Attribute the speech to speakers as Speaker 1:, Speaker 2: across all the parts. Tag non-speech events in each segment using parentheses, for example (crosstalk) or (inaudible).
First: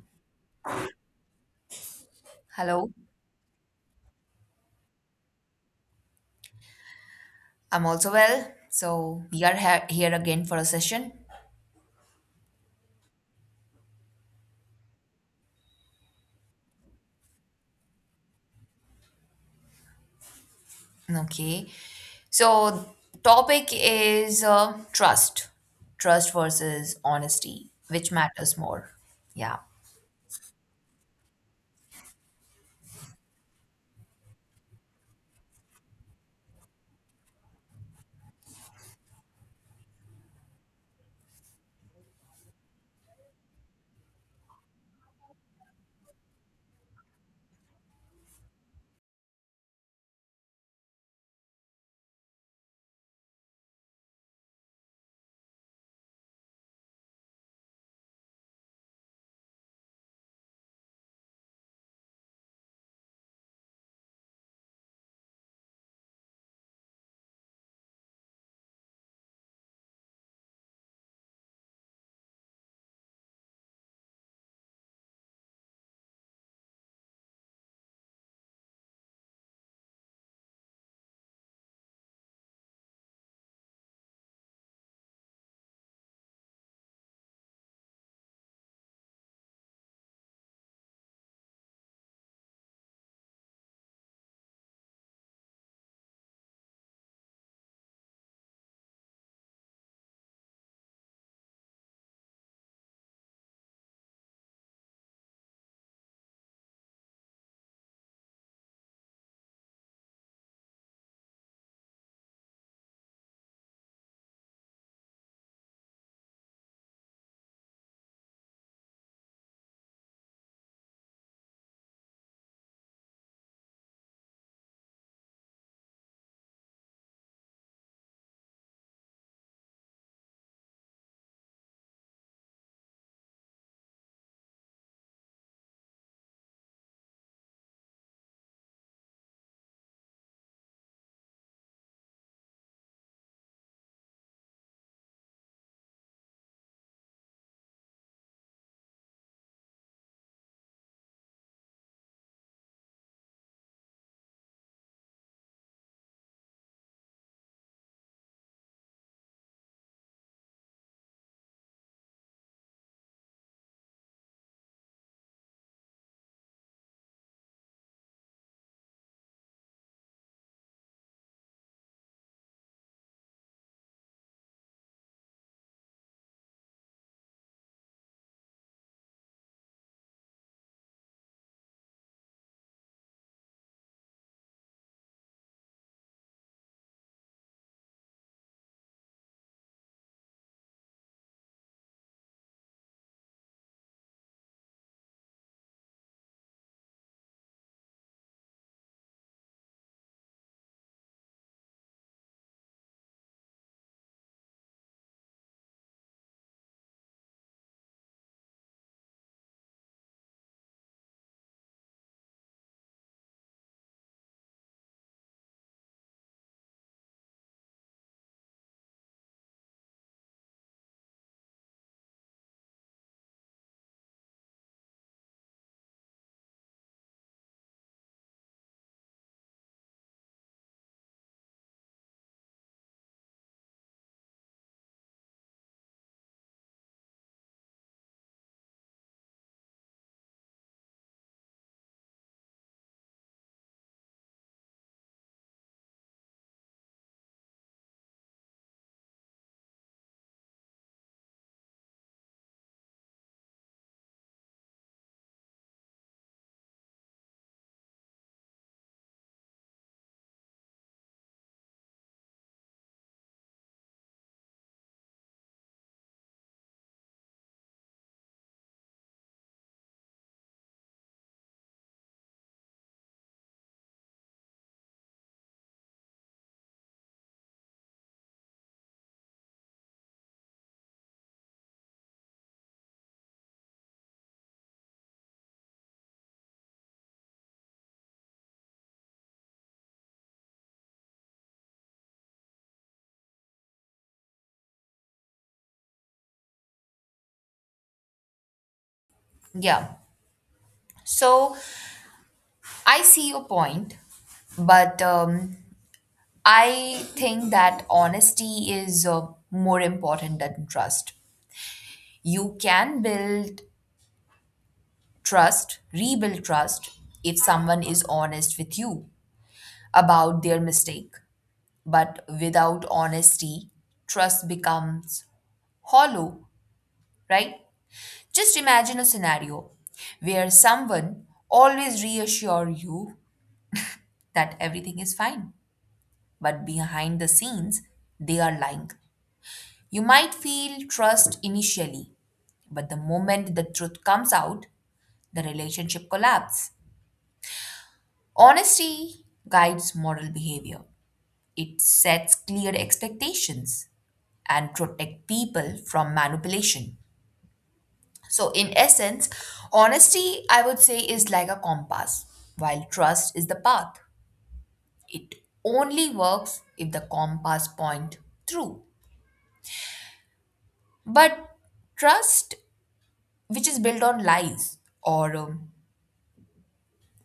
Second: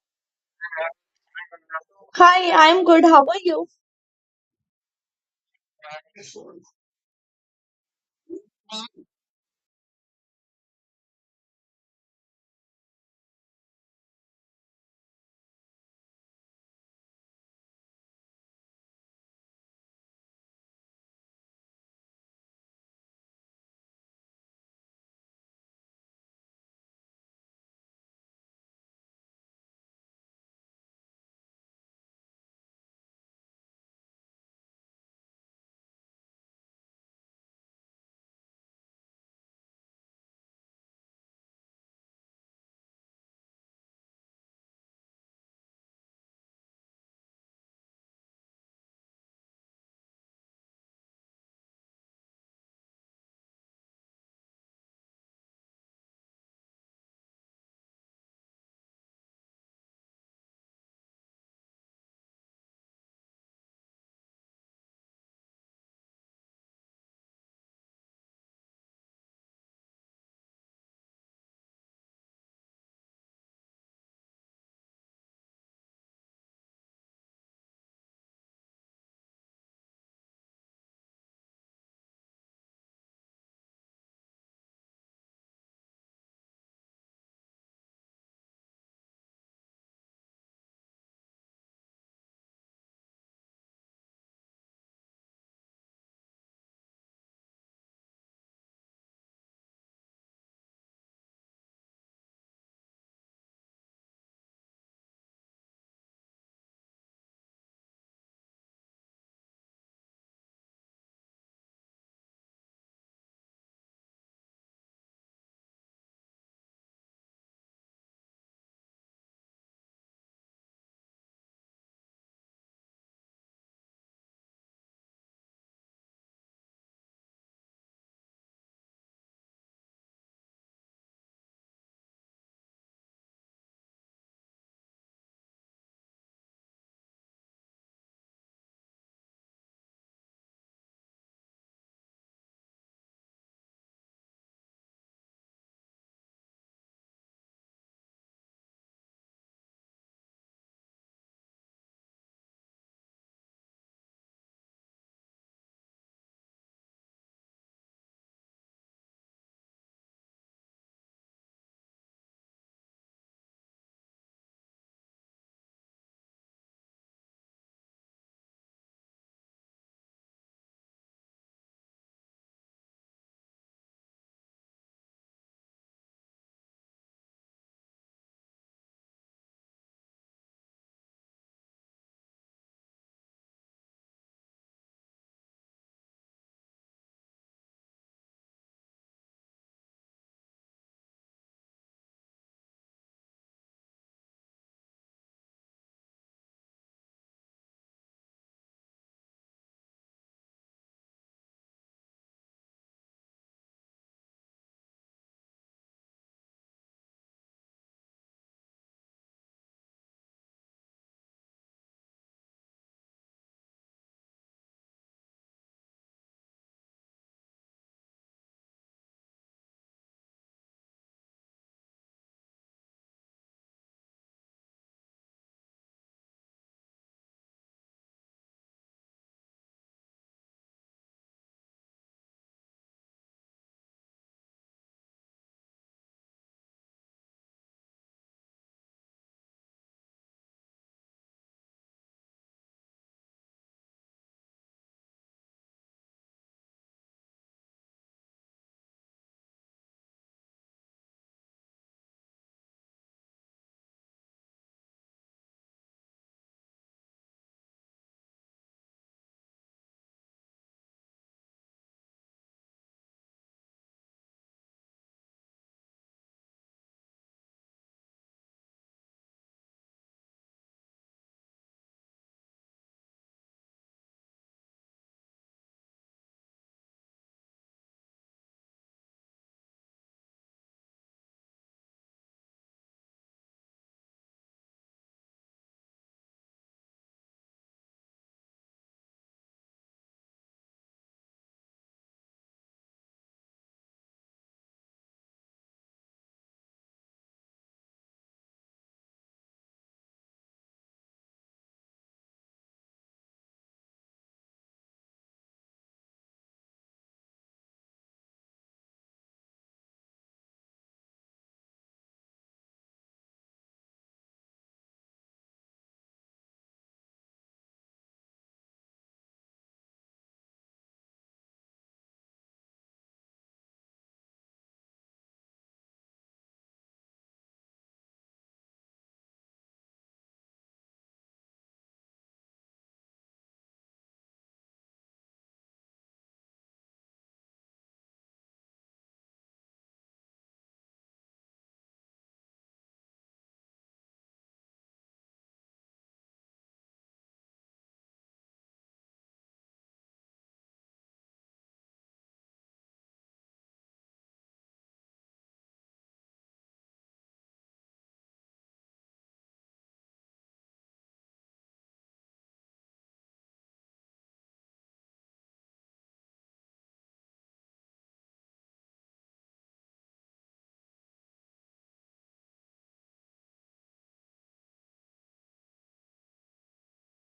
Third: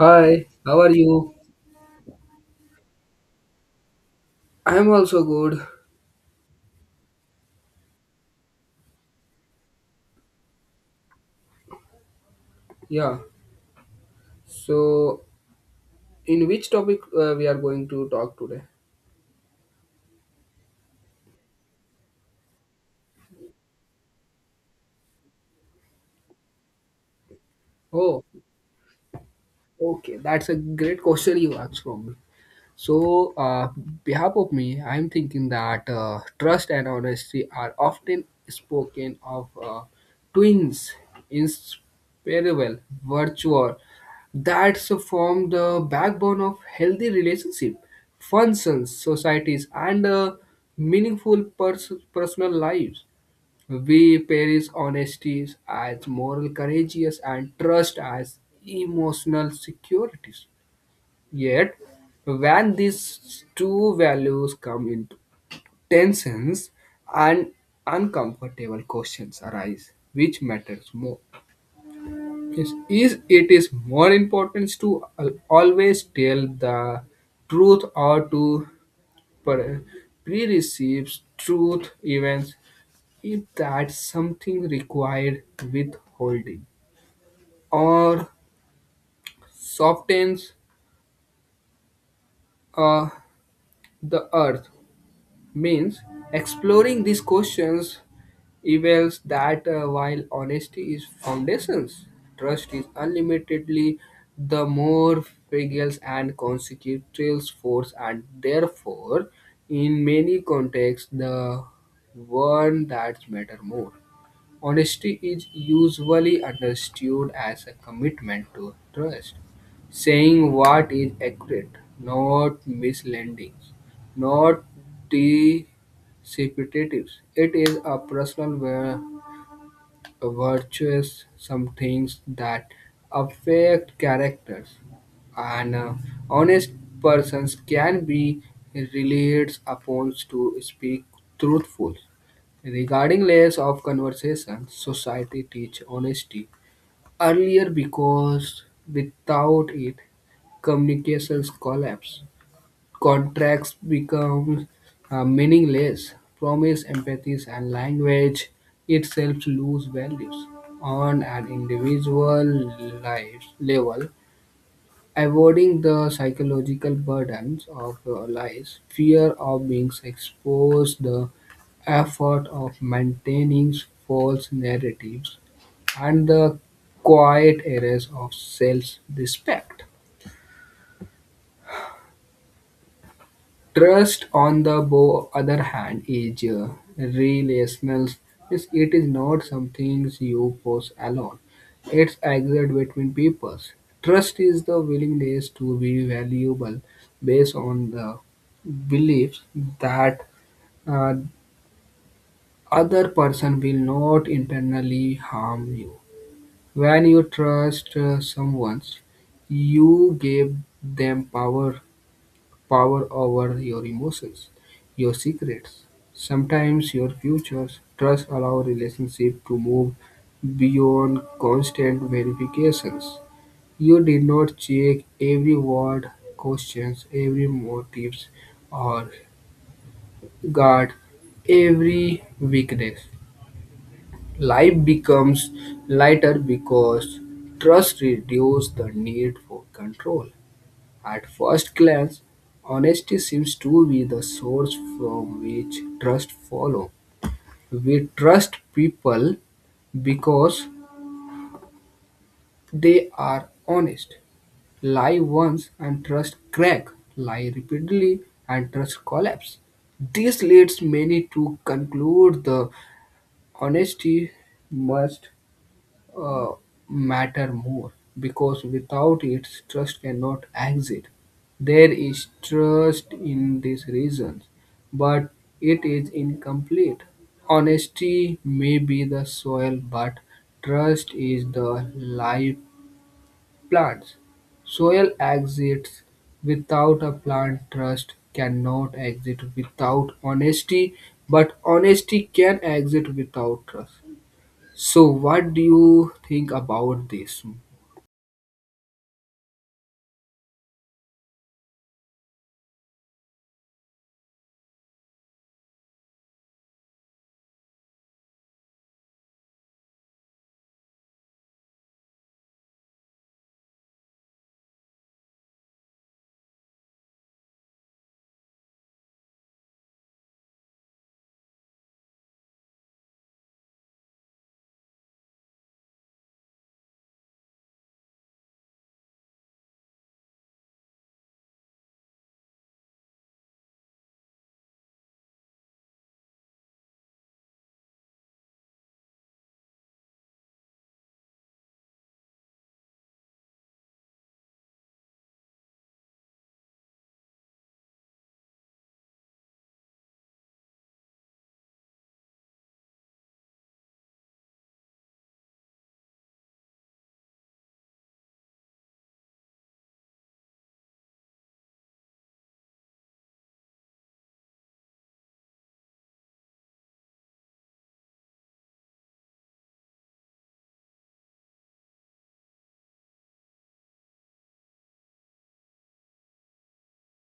Speaker 1: Hi, how are you?
Speaker 2: Hi, I'm
Speaker 3: Hello,
Speaker 2: good. How are you?
Speaker 1: I'm also good.
Speaker 3: I'm also well. So we are here again for a session.
Speaker 1: Yeah. So, in which topic we are going to talk today?
Speaker 3: Okay. So topic is trust, trust versus honesty, which
Speaker 1: Oh,
Speaker 3: matters more. Yeah,
Speaker 1: okay. That's a great question you asked from me. So, uh, Behalf of me, I'm thinking that trust and honesty are often spoken of twins, inseparable virtue that's form the backbone of healthy relationship, functions, societies, and meaningful personal lives. We perish honesty as moral courageous and trust as emotional securities. Yet, when these two values come into tensions and uncomfortable questions arise, which matters more? Is it is more important to always tell the truth or to pre- pre-receive truth events if that something required withholding or softens uh, the earth means exploring these questions reveals that while honesty is foundations, trust is unlimitedly the more fragile and consequential force, and therefore in many contexts the one that matter more. Honesty is usually understood as a commitment to trust, saying what is accurate, not misleading, not deceptive. It is a personal word virtues, some things that affect characters. And Honest persons can be relied upon to speak truthful. Regarding layers of conversation, society teach honesty earlier because without it, communications collapse. Contracts become meaningless; promise, empathy, and language itself lose values on an individual life level, avoiding the psychological burdens of lies, fear of being exposed, the effort of maintaining false narratives, and the quiet errors of self-respect. Trust, on the other hand, is relational. Yes, it is not something you possess alone. It's exist between peoples. Trust is the willingness to be valuable based on the belief that uh, other person will not internally harm you. When you trust someone, you give them power, power over your emotions, your secrets, sometimes your futures. Trust allows relationship to move beyond constant verifications. You did not check every word, questions, every motives, or guard every weakness. Life becomes lighter because trust reduces the need for control. At first glance, honesty seems to be the source from which trust follows. We trust people because they are honest. Lie once and trust crack. Lie repeatedly and trust collapse. This leads many to conclude the honesty must uh, matter more because without it, trust cannot exist. There is trust in these reasons, but it is incomplete. Honesty may be the soil, but trust is the live plants. Soil exists without a plant, trust cannot exist without honesty, but honesty can exist without trust. So, what do you think about this?
Speaker 3: yeah. So I see your point, but I think that honesty is more important than trust. You can build trust, rebuild trust if someone is honest with you about their mistake. But without honesty, trust becomes hollow, right? Just imagine a scenario where someone always reassure you that everything is fine, but behind the scenes, they are lying. You might feel trust initially, but the moment the truth comes out, the relationship collapses. Honesty guides moral behavior. It sets clear expectations and protect people from manipulation. So, in essence, honesty, I would say, is like a compass, while trust is the path. It only works if the compass point through. But trust, which is built on lies or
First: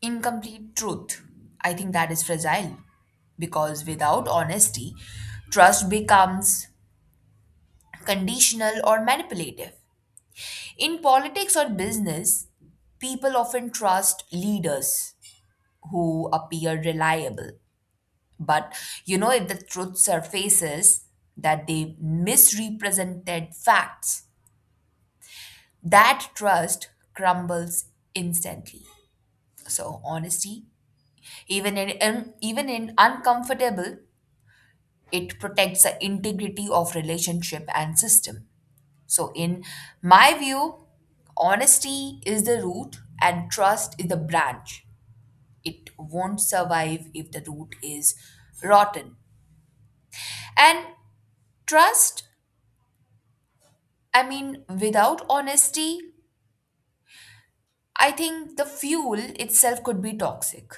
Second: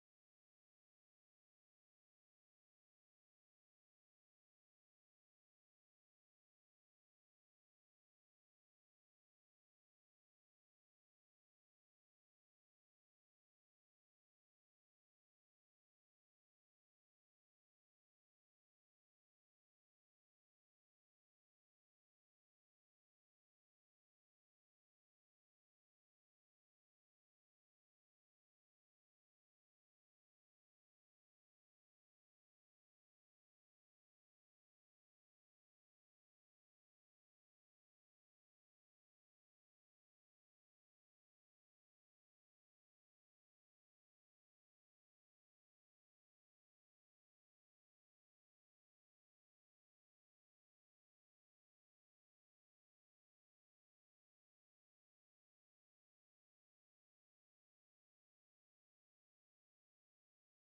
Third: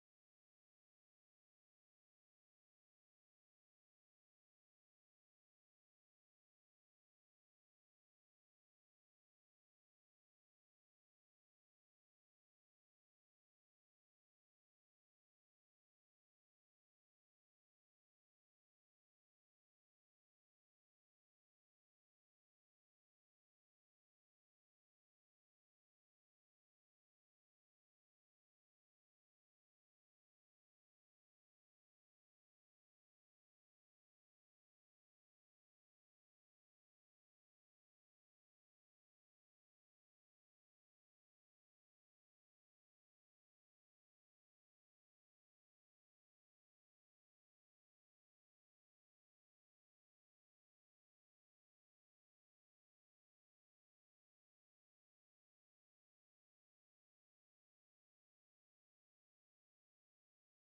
Speaker 3: incomplete truth, I think that is fragile because without honesty, trust becomes conditional or manipulative. In politics or business, people often trust leaders who appear reliable. But you know, if the truth surfaces that they misrepresented facts, that trust crumbles instantly. So honesty, even in uncomfortable, it protects the integrity of relationship and system. So in my view, honesty is the root and trust is the branch. It won't survive if the root is rotten. And trust, I mean, without honesty, I think the fuel itself could be toxic.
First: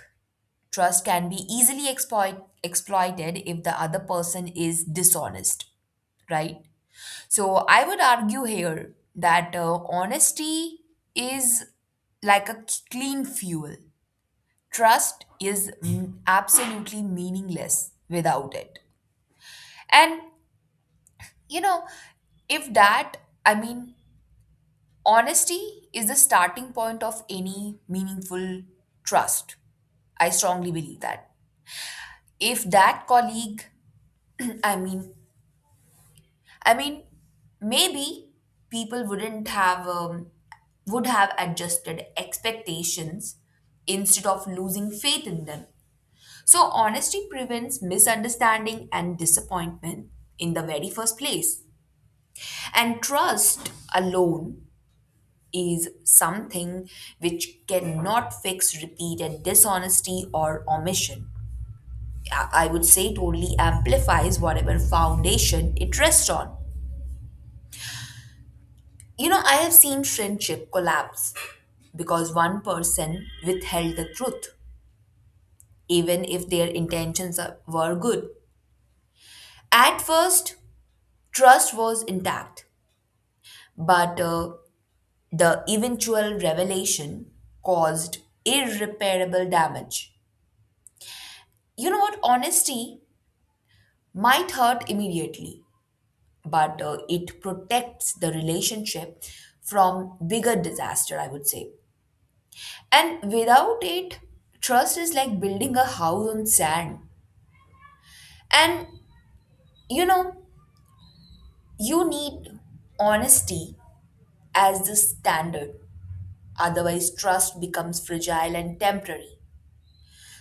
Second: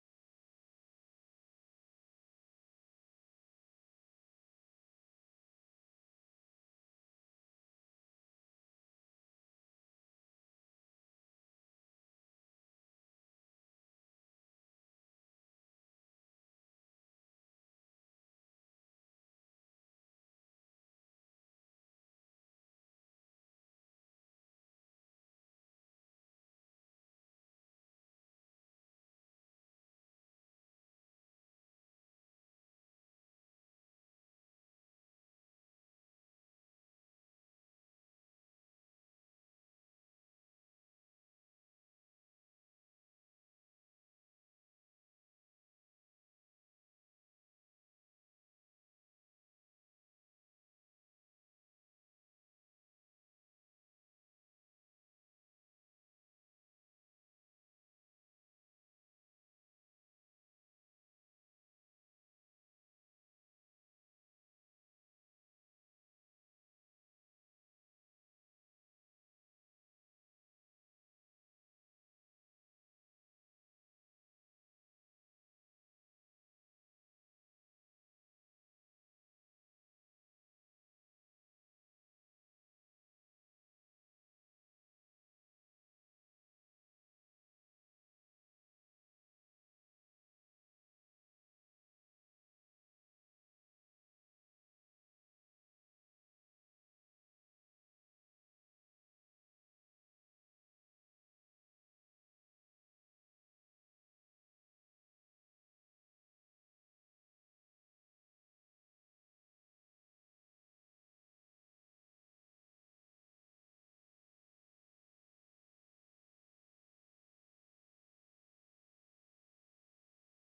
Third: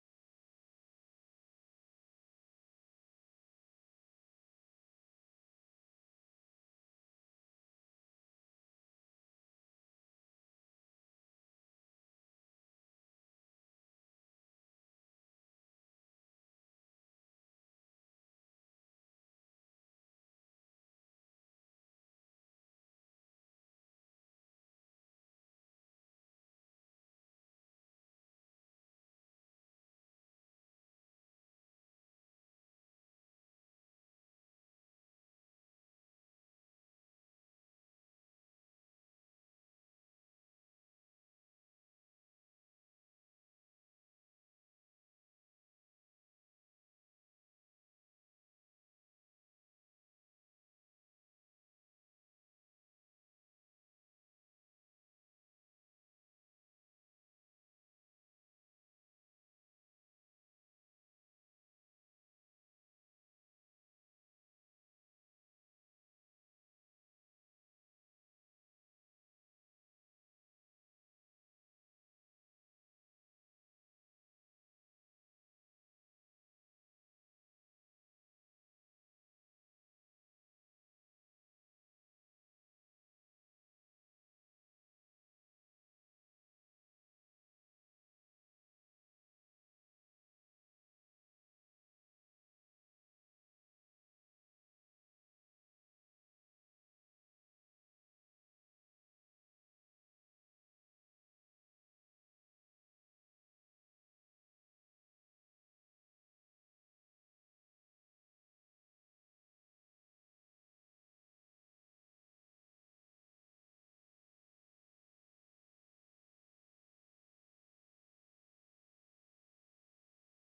Speaker 3: Trust can be easily exploited if the other person is dishonest, right? So I would argue here that honesty is like a clean fuel. Trust is absolutely meaningless without it. And, you know, if that, I mean, honesty is the starting point of any meaningful trust. I strongly believe that. If that colleague, (clears throat) I mean, I mean, maybe people wouldn't have would have adjusted expectations instead of losing faith in them. So honesty prevents misunderstanding and disappointment in the very first place. And trust alone is something which cannot fix repeated dishonesty or omission. I would say totally amplifies whatever foundation it rests on. You know, I have seen friendship collapse because one person withheld the truth, even if their were good. At first, trust was intact, but the eventual revelation caused irreparable damage. You know what? Honesty might hurt immediately, but it protects the relationship from bigger disaster, I would say. And without it, trust is like building a house on sand. And you know, you need honesty as the standard, otherwise, trust becomes fragile and temporary.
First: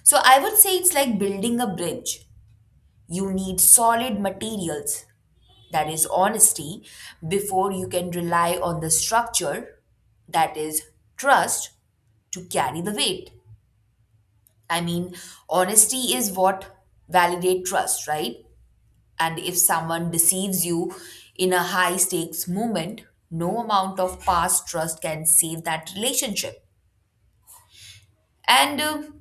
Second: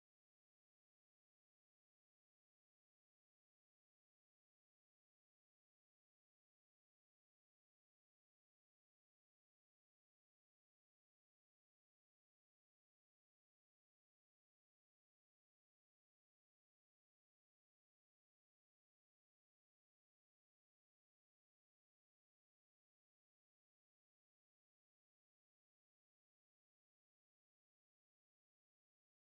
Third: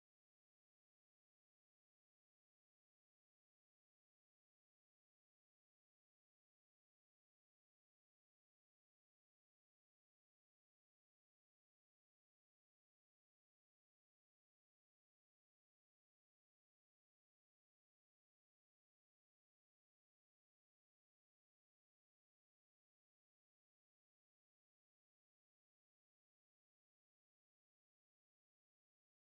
Speaker 3: So, I would say it's like building a bridge. You need solid materials that is honesty, before you can rely on the structure, that is trust, to carry the weight. I mean, honesty is what validate trust, right? And if someone deceives you in a high stakes moment, no amount of past trust can save that relationship. And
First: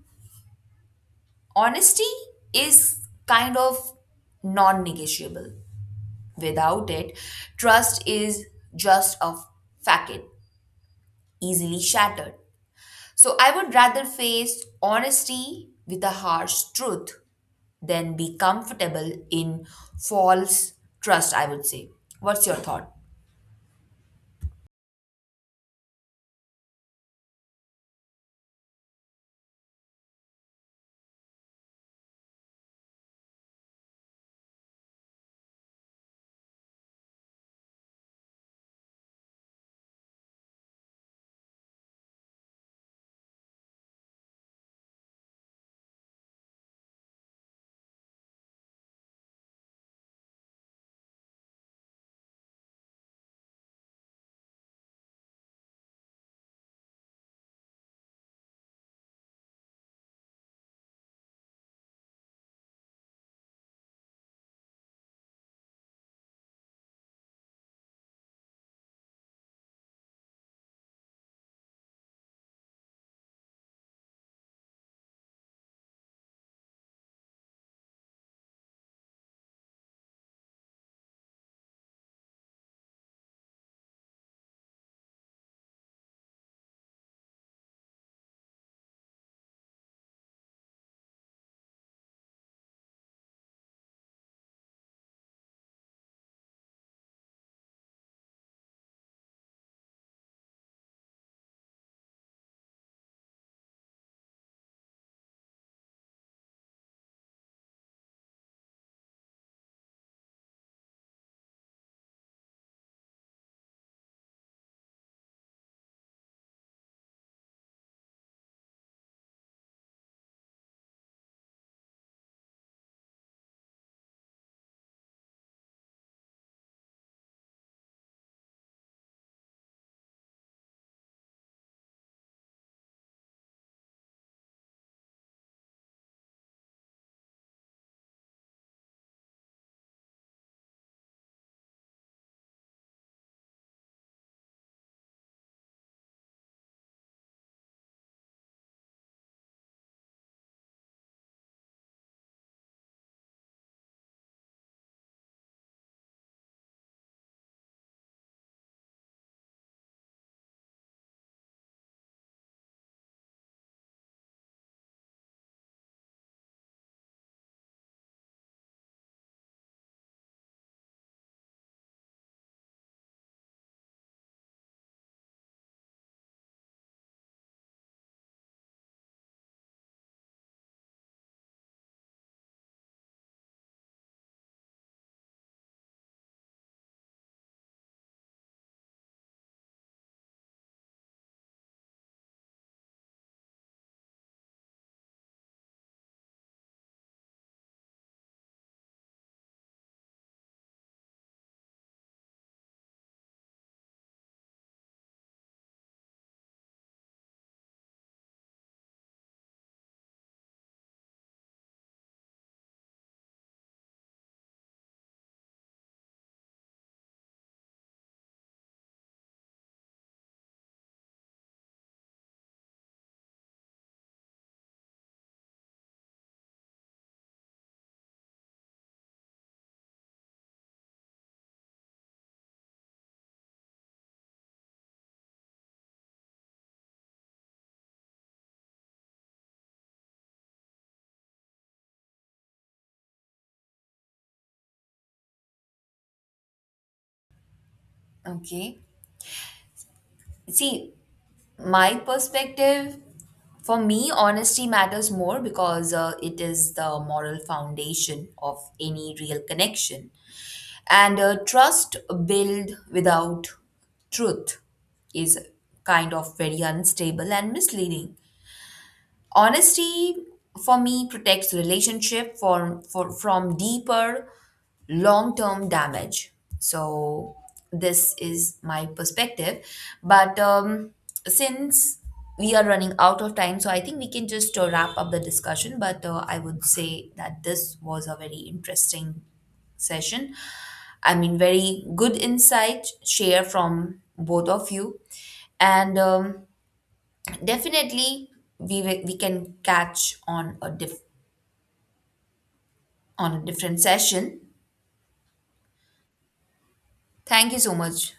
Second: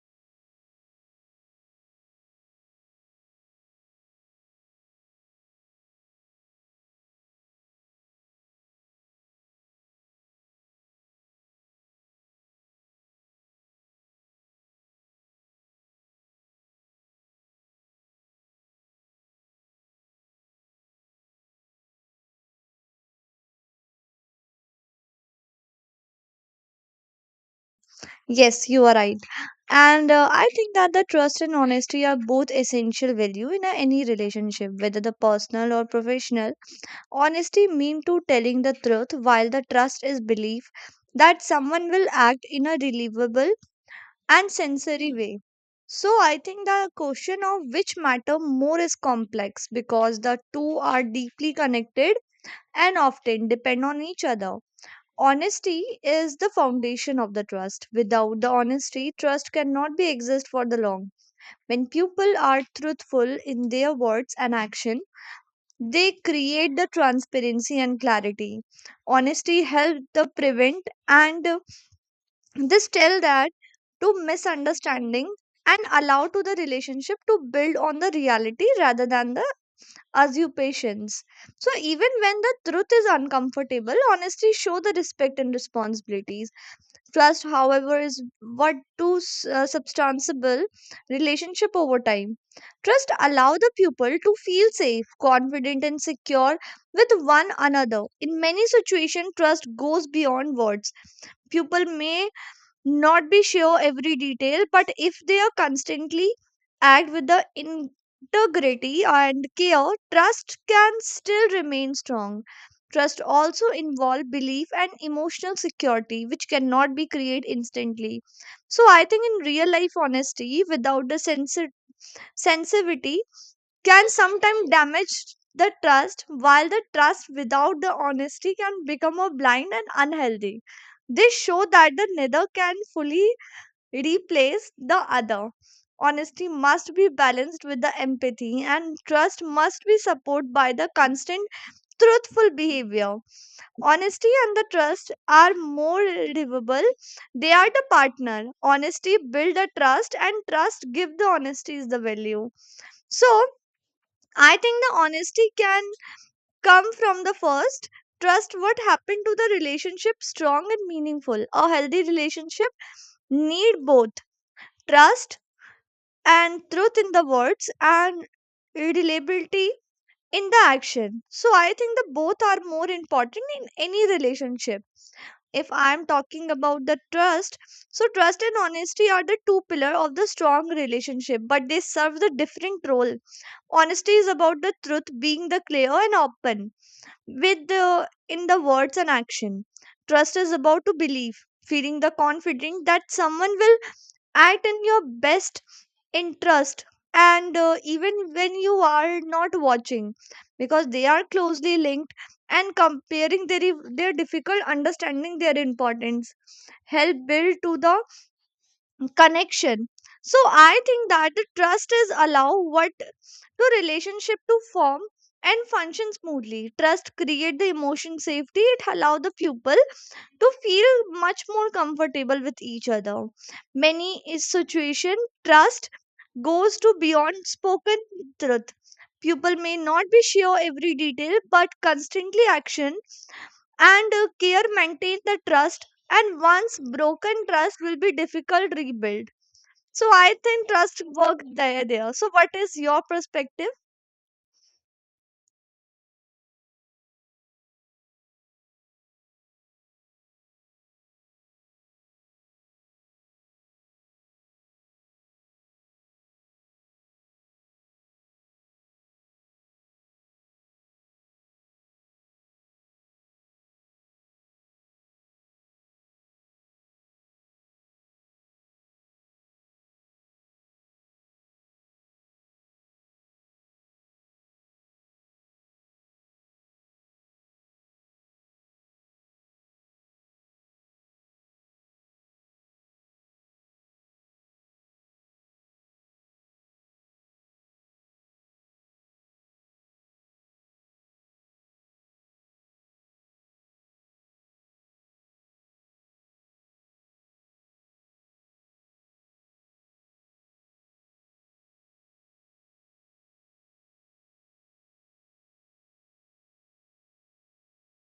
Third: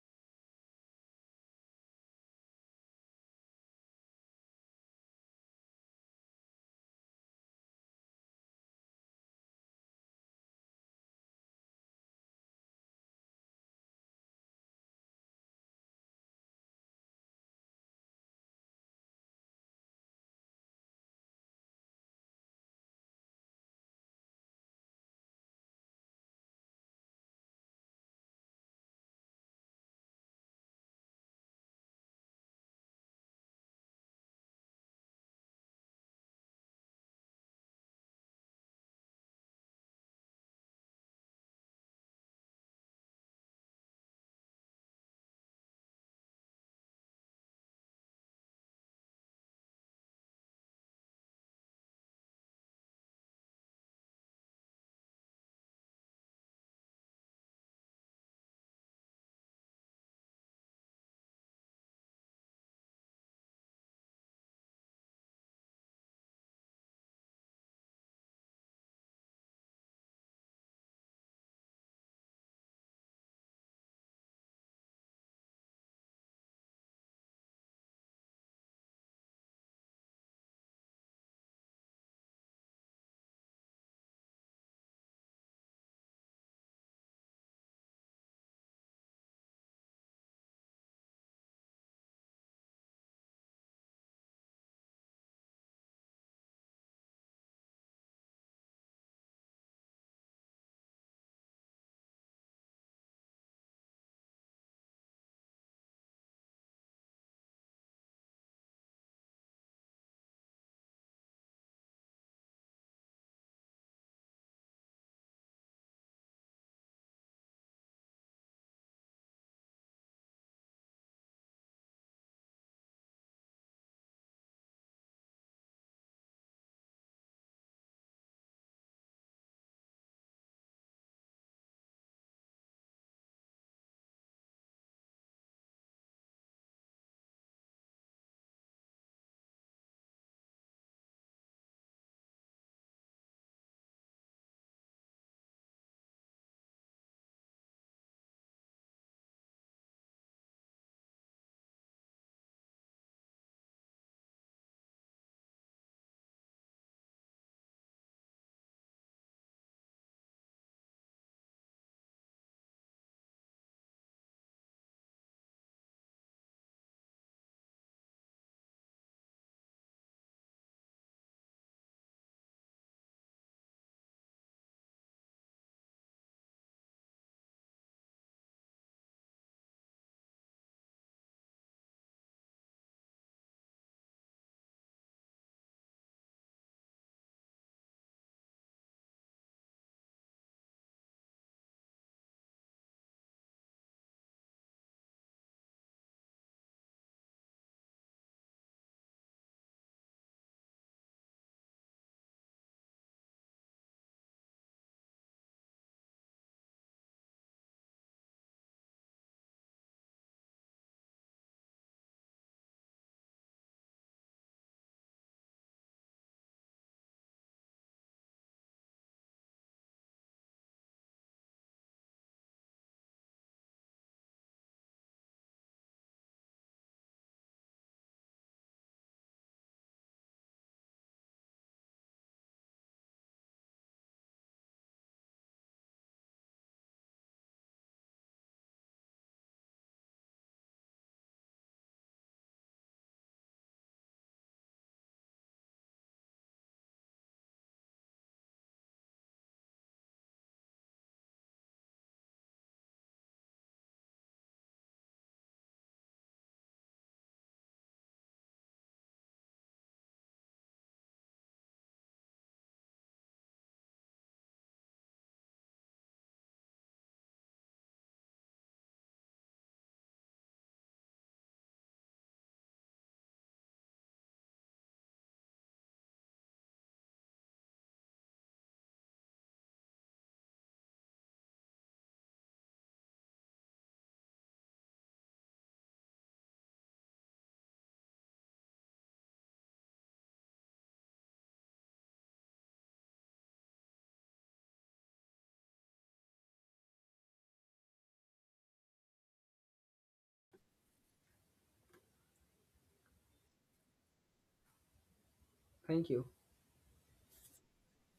Speaker 3: honesty is kind of non negotiable. Without it, trust is just a facade, easily shattered. So I would rather face honesty with a harsh truth than be comfortable in false trust, I would say. What's your thought?
Speaker 2: Yes, you are right. And I think that the trust and honesty are both essential value in a, any relationship, whether the personal or professional. Honesty mean to telling the truth, while the trust is belief that someone will act in a believable and sensory way. So I think the question of which matter more is complex because the two are deeply connected and often depend on each other. Honesty is the foundation of the trust. Without the honesty, trust cannot be exist for the long. When people are truthful in their words and action, they create the transparency and clarity. Honesty help the prevent and this tell that to misunderstanding and allow to the relationship to build on the reality rather than the assumptions. So even when the truth is uncomfortable, honesty show the respect and responsibilities. Trust, however, is what to substantiable relationship over time. Trust allow the pupil to feel safe, confident, and secure with one another. In many situations, trust goes beyond words. Pupil may not be sure every detail, but if they are constantly act with the integrity and care, trust can still remain strong. Trust also involve belief and emotional security, which cannot be created instantly. So I think in real life, honesty without the sensitivity can sometimes damage the trust, while the trust without the honesty can become a blind and unhealthy. They show that the neither can fully replace the other. Honesty must be balanced with the empathy, and trust must be supported by the constant truthful behavior. Honesty and the trust are more livable. They are the partner. Honesty build the trust, and trust give the honesty is the value. So I think the honesty can come from the first trust what happened to the relationship strong and meaningful. A healthy relationship need both trust and truth in the words and reliability in the action. So I think the both are more important in any relationship. If I'm talking about the trust, so trust and honesty are the two pillar of the strong relationship, but they serve the different role. Honesty is about the truth being the clear and open with the in the words and action. Trust is about to believe, feeling the confident that someone will act in your best interest and even when you are not watching because they are closely linked and comparing their difficult understanding their importance help build to the connection. So I think that the trust is allow what to relationship to form and function smoothly. Trust create the emotion safety. It allow the pupil to feel much more comfortable with each other. Many is situation trust goes to beyond spoken truth. People may not be sure every detail, but constantly action and care maintain the trust. And once broken, trust will be difficult rebuild. So I think trust work there. There. So what is your perspective?
Speaker 3: Okay. See, my perspective for me, honesty matters more because it is the moral foundation of any real connection. And trust built without truth is kind of very unstable and misleading. Honesty for me protects relationship for from deeper long-term damage. So this is my perspective. But since we are running out of time, so I think we can just wrap up the discussion. But I would say that this was a very interesting session. I mean, very good insight share from both of you. And definitely, we can catch on a on a different session.
Speaker 1: Thank you.
Speaker 3: Thank you so much.